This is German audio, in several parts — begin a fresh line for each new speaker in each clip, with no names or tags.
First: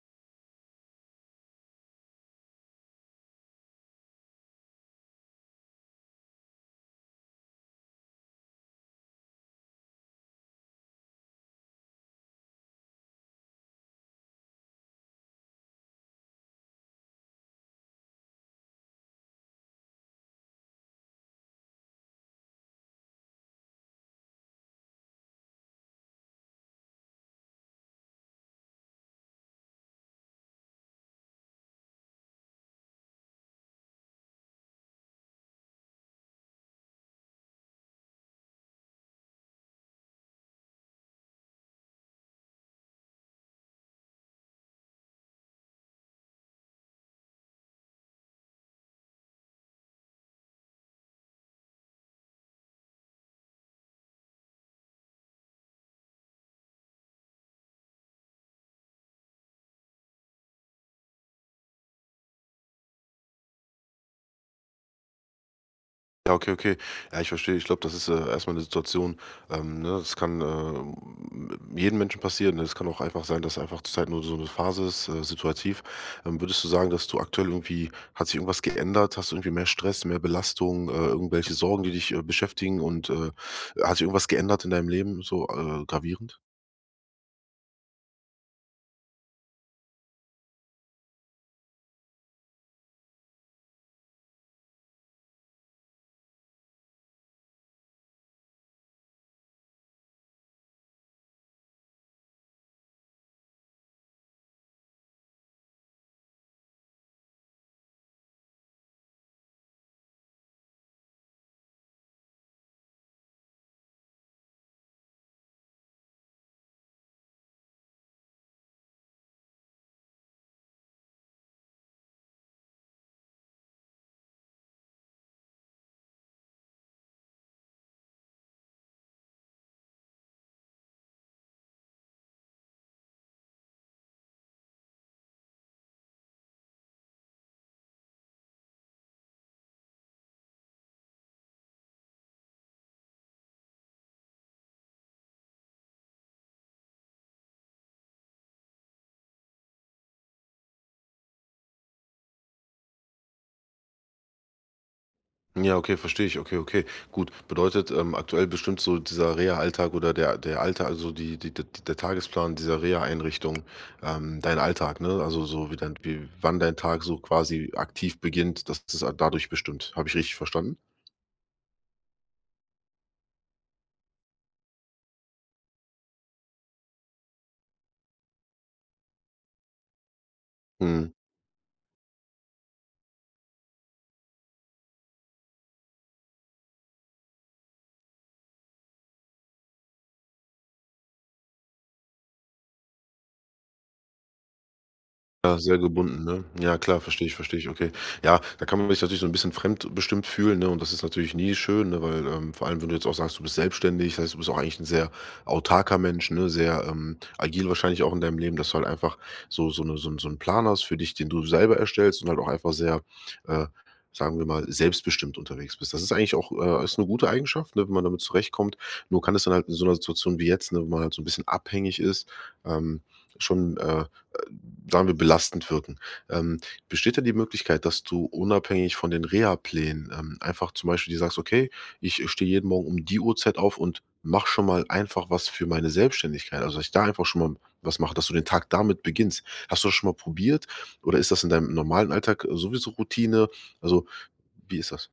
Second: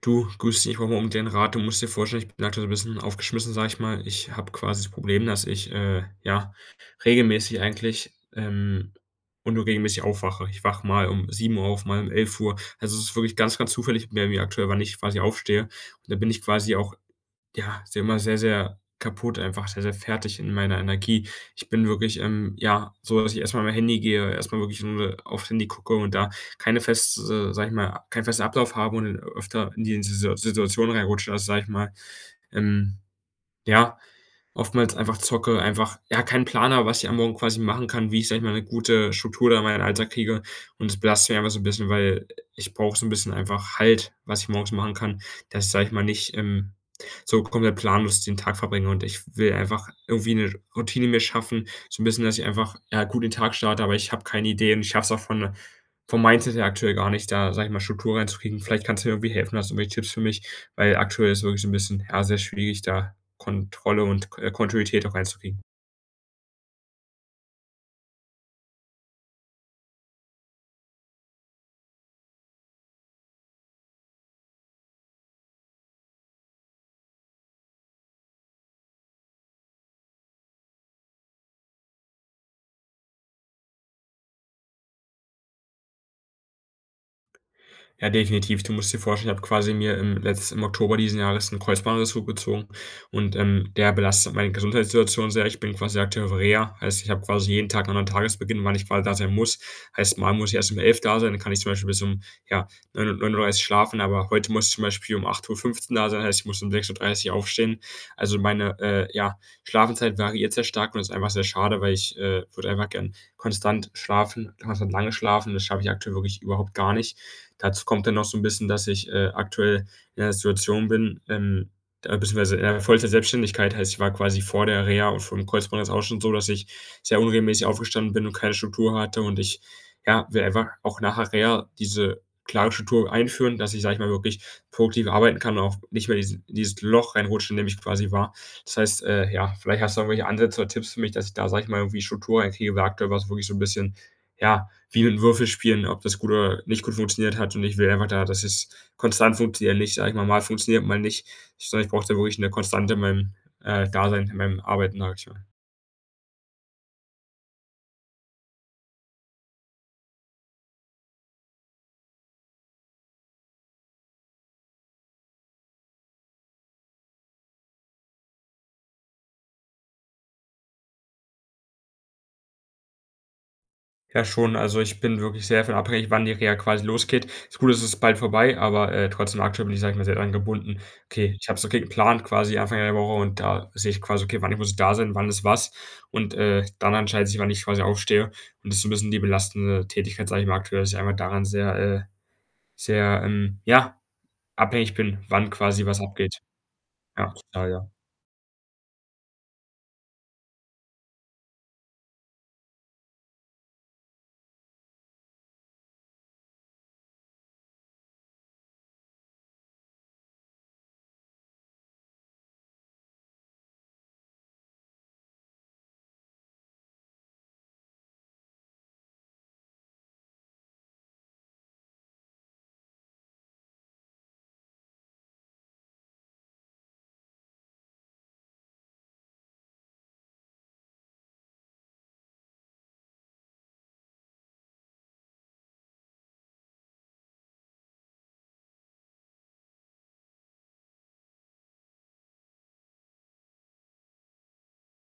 Du, grüß dich, ich brauche mal um den Rat. Du musst dir vorstellen, ich bin aktuell so ein bisschen aufgeschmissen, sage ich mal. Ich habe quasi das Problem, dass ich, ja, regelmäßig eigentlich, und nur regelmäßig aufwache. Ich wache mal um 7 Uhr auf, mal um 11 Uhr. Also, es ist wirklich ganz, ganz zufällig bei mir aktuell, wann ich quasi aufstehe. Und da bin ich quasi auch ja, ist ja immer sehr, sehr kaputt einfach, sehr, sehr fertig in meiner Energie. Ich bin wirklich, ja, so, dass ich erstmal mein Handy gehe, erstmal wirklich nur aufs Handy gucke und da keine feste sag ich mal, keinen festen Ablauf habe und dann öfter in die Situation reinrutsche, dass, sage ich mal, ähm, ja, oftmals einfach zocke, einfach ja, keinen Plan habe, was ich am Morgen quasi machen kann, wie ich, sage ich mal, eine gute Struktur da in meinen Alltag kriege. Und das belastet mich einfach so ein bisschen, weil ich brauche so ein bisschen einfach Halt, was ich morgens machen kann, dass ich, sage ich mal, nicht, so komplett planlos den Tag verbringe. Und ich will einfach irgendwie eine Routine mir schaffen, so ein bisschen, dass ich einfach, ja, gut in den Tag starte, aber ich habe keine Idee und ich schaffe es auch von vom Mindset her aktuell gar nicht, da, sage ich mal, Struktur reinzukriegen. Vielleicht kannst du mir irgendwie helfen, hast du irgendwelche Tipps für mich? Weil aktuell ist wirklich so 'n bisschen, ja, sehr schwierig, da Kontrolle und Kontinuität auch reinzukriegen.
Ja, okay, okay. Ja, ich verstehe. Ich glaube, das ist, erst mal 'ne Situation, ne, das kann, jedem Menschen passieren, ne? Es kann auch einfach sein, dass einfach zurzeit nur so eine Phase ist, situativ. Würdest du sagen, dass du aktuell irgendwie hat sich irgendwas geändert? Hast du irgendwie mehr Stress, mehr Belastung, irgendwelche Sorgen, die dich, beschäftigen und, hat sich irgendwas geändert in deinem Leben so, gravierend?
Ja, definitiv. Du musst dir vorstellen, ich habe quasi mir im Oktober diesen Jahres einen Kreuzbandriss zugezogen und, der belastet meine Gesundheitssituation sehr. Ich bin quasi aktiv auf Reha, heißt, ich habe quasi jeden Tag 'nen anderen Tagesbeginn, wann ich quasi da sein muss. Heißt, mal muss ich erst um 11 da sein, dann kann ich zum Beispiel bis um, ja, 9 Uhr 9:30 schlafen, aber heute muss ich zum Beispiel um 8:15 Uhr da sein, heißt, ich muss um 6:30 Uhr aufstehen. Also, meine, ja, Schlafenszeit variiert sehr stark und das ist einfach sehr schade, weil ich, würde einfach gern konstant schlafen, konstant lange schlafen. Das schaffe ich aktuell wirklich überhaupt gar nicht. Dazu kommt dann noch so ein bisschen, dass ich, aktuell in 'ner Situation bin, beziehungsweise in 'ner Vollzeit-Selbstständigkeit. Heißt, ich war quasi vor der Reha und vor dem Kreuzband jetzt auch schon so, dass ich sehr unregelmäßig aufgestanden bin und keine Struktur hatte und ich, ja, will einfach auch nach der Reha diese klare Struktur einführen, dass ich, sage ich mal, wirklich produktiv arbeiten kann und auch nicht mehr diesen dieses Loch reinrutschen, in dem ich quasi war. Das heißt, ja, vielleicht hast du irgendwelche Ansätze oder Tipps für mich, dass ich da, sage ich mal, irgendwie Struktur reinkriege, weil aktuell war es wirklich so ein bisschen, ja, wie mit Würfelspielen, ob das gut oder nicht gut funktioniert hat und ich will einfach da, dass es konstant funktioniert, nicht, sage ich mal, mal funktioniert, mal nicht, sondern ich brauche da wirklich eine Konstante in meinem, Dasein, in meinem Arbeiten, sage ich mal.
Ja, okay, verstehe ich. Okay, okay. Gut. Bedeutet, aktuell bestimmt so dieser Reha-Alltag oder der Alltag, also der Tagesplan dieser Reha-Einrichtung, dein Alltag, ne? Also so wie dein, wie wann dein Tag so quasi aktiv beginnt, das ist dadurch bestimmt. Habe ich richtig verstanden?
Ja schon, also ich bin wirklich sehr davon abhängig, wann die Reha quasi losgeht. Ist gut, es ist bald vorbei, aber, trotzdem aktuell bin ich, sage ich mal, sehr dran gebunden.
Mhm.
Okay, ich habe so okay geplant quasi Anfang der Woche und da sehe ich quasi, okay, wann ich muss da sein, wann ist was und, dann entscheidet sich, wann ich quasi aufstehe und das ist so 'n bisschen die belastende Tätigkeit, sage ich mal aktuell, dass ich einfach daran sehr, ja, abhängig bin, wann
Ja, sehr
quasi was
gebunden,
abgeht.
ne? Ja klar,
Ja,
verstehe ich,
total, ja.
okay. Ja, da kann man sich natürlich so ein bisschen fremdbestimmt fühlen, ne, und das ist natürlich nie schön, ne, weil, vor allem, wenn du jetzt auch sagst, du bist selbstständig, das heißt, du bist auch eigentlich ein sehr autarker Mensch, ne, sehr, agil wahrscheinlich auch in deinem Leben, dass du halt einfach so so eine so ein so 'n Plan hast für dich, den du selber erstellst und halt auch einfach sehr, äh, sagen wir mal, selbstbestimmt unterwegs bist. Das ist eigentlich auch, ist 'ne gute Eigenschaft, ne, wenn man damit zurechtkommt. Nur kann es dann halt in so einer Situation wie jetzt, ne, wo man halt so ein bisschen abhängig ist, ähm, schon, sagen wir, belastend wirken. Ähm, besteht denn die Möglichkeit, dass du unabhängig von den Reha-Plänen, einfach zum Beispiel dir sagst: „Okay, ich stehe jeden Morgen um die Uhrzeit auf und mach schon mal einfach was für meine Selbstständigkeit.“ Also, dass ich da einfach schon mal was mache, dass du den Tag damit beginnst. Hast du das schon mal probiert oder ist das in deinem normalen Alltag sowieso Routine? Also, wie ist das?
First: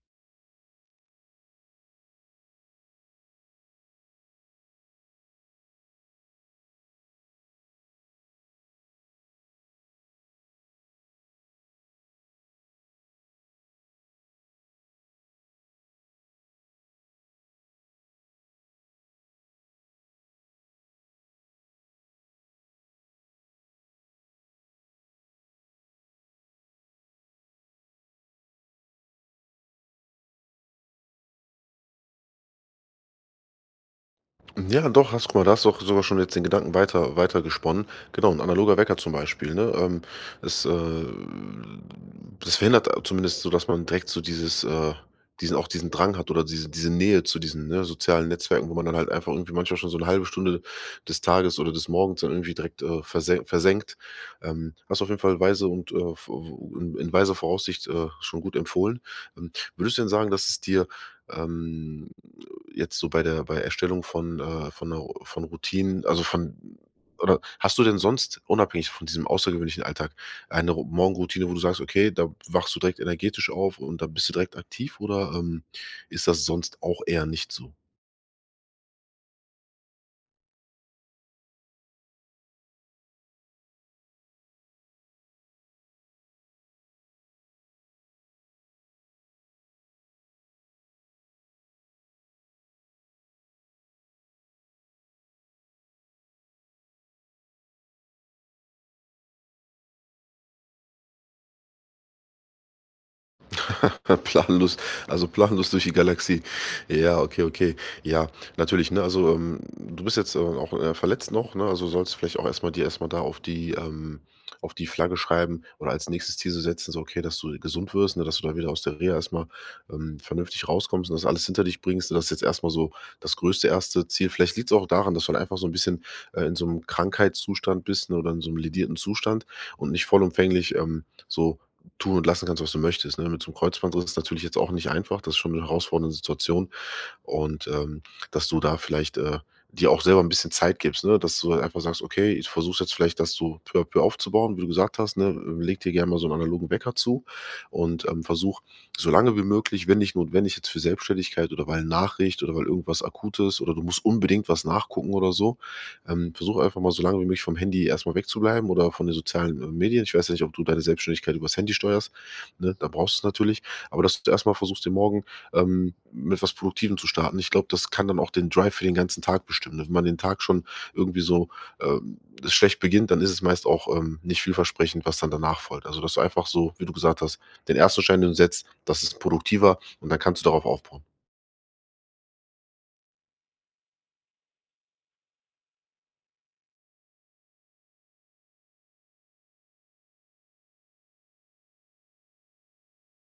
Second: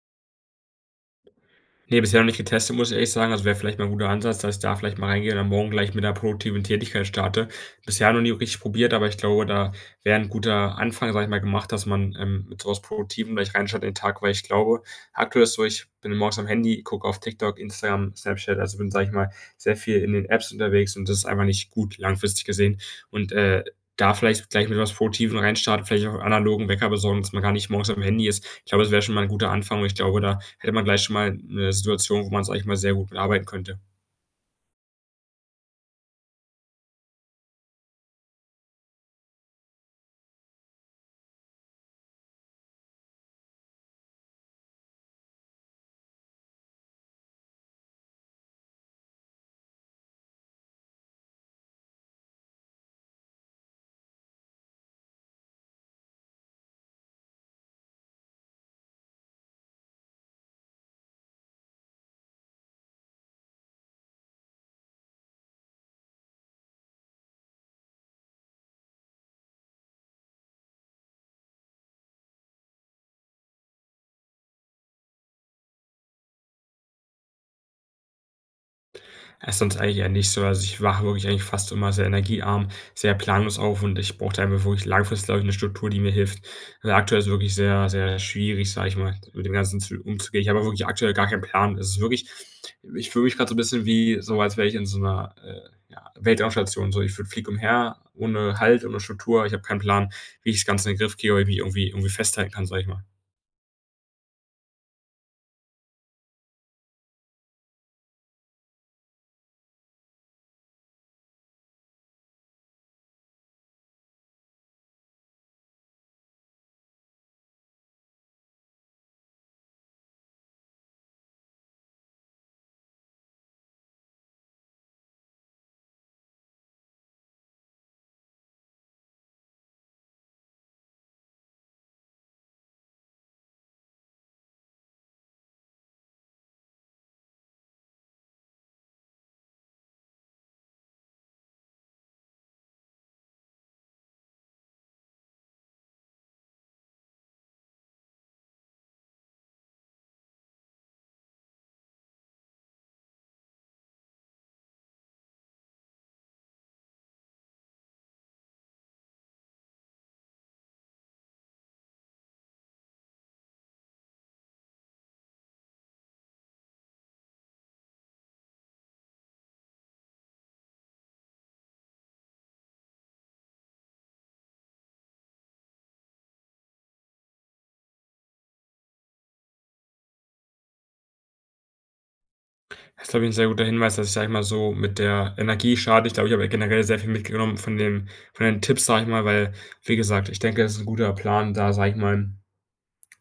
Nee, bisher noch nicht getestet, muss ich ehrlich sagen. Also, wäre vielleicht mal ein guter Ansatz, dass ich da vielleicht mal reingehe und dann morgen gleich mit einer produktiven Tätigkeit starte. Bisher noch nie richtig probiert, aber ich glaube, da wäre ein guter Anfang, sage ich mal, gemacht, dass man, mit so was Produktivem gleich reinschaut in den Tag, weil ich glaube, aktuell ist so, ich bin morgens am Handy, gucke auf TikTok, Instagram, Snapchat, also bin, sage ich mal, sehr viel in den Apps unterwegs und das ist einfach nicht gut langfristig gesehen. Und, da vielleicht gleich mit was Produktivem reinstarten, vielleicht auch einen analogen Wecker besorgen, dass man gar nicht morgens am Handy ist. Ich glaube, das wäre schon mal ein guter Anfang und ich glaube, da hätte man gleich schon mal 'ne Situation, wo man sage ich mal sehr gut bearbeiten könnte.
Ja, doch, hast guck mal, da hast du auch sogar schon jetzt den Gedanken weiter gesponnen. Genau, 'n analoger Wecker zum Beispiel, ne? Es, das verhindert zumindest so, dass man direkt so dieses, diesen auch diesen Drang hat oder diese Nähe zu diesen, ne, sozialen Netzwerken, wo man dann halt einfach irgendwie manchmal schon so eine halbe Stunde des Tages oder des Morgens dann irgendwie direkt, versenkt. Hast du auf jeden Fall weise und, in weiser Voraussicht, schon gut empfohlen. Ähm, würdest du denn sagen, dass es dir, ähm jetzt so bei der bei Erstellung von 'ner von Routinen, also von oder hast du denn sonst, unabhängig von diesem außergewöhnlichen Alltag, eine Ro Morgenroutine, wo du sagst: „Okay, da wachst du direkt energetisch auf und da bist du direkt aktiv“, oder, ist das sonst auch eher nicht so?
Ist sonst eigentlich eher nicht so. Also, ich wache wirklich eigentlich fast immer sehr energiearm, sehr planlos auf und ich brauche da einfach wirklich langfristig, glaube ich, 'ne Struktur, die mir hilft. Weil aktuell ist wirklich sehr, sehr schwierig, sage ich mal, mit dem Ganzen zu umzugehen. Ich habe wirklich aktuell gar keinen Plan. Es ist wirklich ich fühle mich grad so 'n bisschen wie so, als wäre ich in so 'ner, ja, Weltraumstation. So, ich würde fliege umher ohne Halt, ohne Struktur. Ich habe keinen Plan, wie ich das Ganze in den Griff kriege oder wie irgendwie festhalten kann, sage ich mal.
Planlos, also planlos durch die Galaxie. Ja, okay, okay. Ja, natürlich, ne? Also, du bist jetzt, auch, verletzt noch, ne? Also, sollst vielleicht auch erstmal dir erstmal da auf die Flagge schreiben oder als nächstes Ziel so setzen, so, okay, dass du gesund wirst, ne, dass du da wieder aus der Reha erstmal vernünftig rauskommst und das alles hinter dich bringst. Das ist jetzt erstmal so das größte erste Ziel. Vielleicht liegt es auch daran, dass du halt einfach so ein bisschen, in so einem Krankheitszustand bist, ne, oder in so einem ledierten Zustand und nicht vollumfänglich, so tun und lassen kannst, was du möchtest, ne? Mit so einem Kreuzbandriss ist natürlich jetzt auch nicht einfach. Das ist schon eine herausfordernde Situation. Und, dass du da vielleicht, dir auch selber ein bisschen Zeit gibst, ne, dass du einfach sagst: „Okay, ich versuche jetzt vielleicht das so peu à peu aufzubauen“, wie du gesagt hast, ne? Leg dir gerne mal so einen analogen Wecker zu und, versuch so lange wie möglich, wenn nicht notwendig jetzt für Selbstständigkeit oder weil Nachricht oder weil irgendwas Akutes oder du musst unbedingt was nachgucken oder so, versuch einfach mal so lange wie möglich vom Handy erstmal wegzubleiben oder von den sozialen, Medien. Ich weiß ja nicht, ob du deine Selbstständigkeit übers Handy steuerst, ne? Da brauchst du's natürlich. Aber dass du erstmal versuchst, den morgen mit was Produktivem zu starten. Ich glaube, das kann dann auch den Drive für den ganzen Tag bestimmen. Wenn man den Tag schon irgendwie so, ähm, schlecht beginnt, dann ist es meist auch, nicht vielversprechend, was dann danach folgt. Also, dass du einfach so, wie du gesagt hast, den ersten Stein, den du setzt, das ist produktiver und dann kannst du darauf aufbauen.
Das ist, glaube ich, 'n sehr guter Hinweis, dass ich, sage ich mal so, mit der Energie schade. Ich glaube, ich habe ja generell sehr viel mitgenommen von deinen Tipps, sage ich mal, weil, wie gesagt, ich denke, das ist ein guter Plan, da, sage ich mal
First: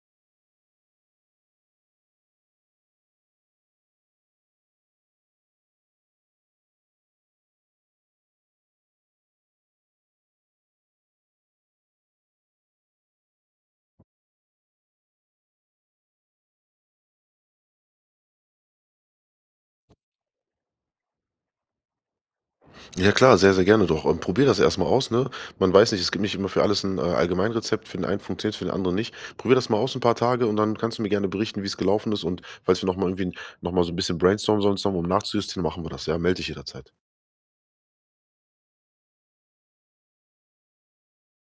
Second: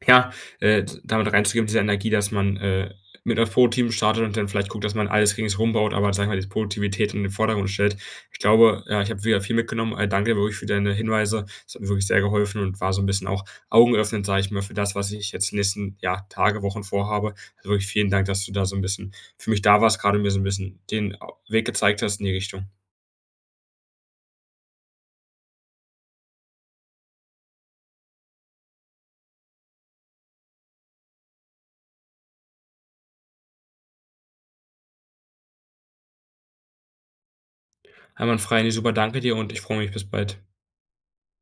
ja, damit reinzugeben, diese Energie, dass man, mit einem Pro-Team startet und dann vielleicht guckt, dass man alles ringsherum baut, aber sage ich mal, diese Produktivität in den Vordergrund stellt. Ich glaube, ja, ich habe wieder viel mitgenommen. Danke wirklich für deine Hinweise. Es hat mir wirklich sehr geholfen und war so ein bisschen auch augenöffnend, sage ich mal, für das, was ich jetzt die nächsten, ja, Tage, Wochen vorhabe. Also, wirklich vielen Dank, dass du da so ein bisschen für mich da warst, gerade mir so ein bisschen den Weg gezeigt hast in die Richtung.
Ja klar, sehr, sehr gerne doch. Probier das erstmal aus, ne? Man weiß nicht, es gibt nicht immer für alles ein Allgemeinrezept. Für den einen funktioniert es, für den anderen nicht. Probier das mal aus ein paar Tage und dann kannst du mir gerne berichten, wie es gelaufen ist. Und falls wir nochmal irgendwie nochmal so ein bisschen brainstormen sollen, zusammen, um nachzujustieren, machen wir das. Ja, melde dich jederzeit.
Einwandfrei, ne, super, danke dir und ich freue mich. Bis bald.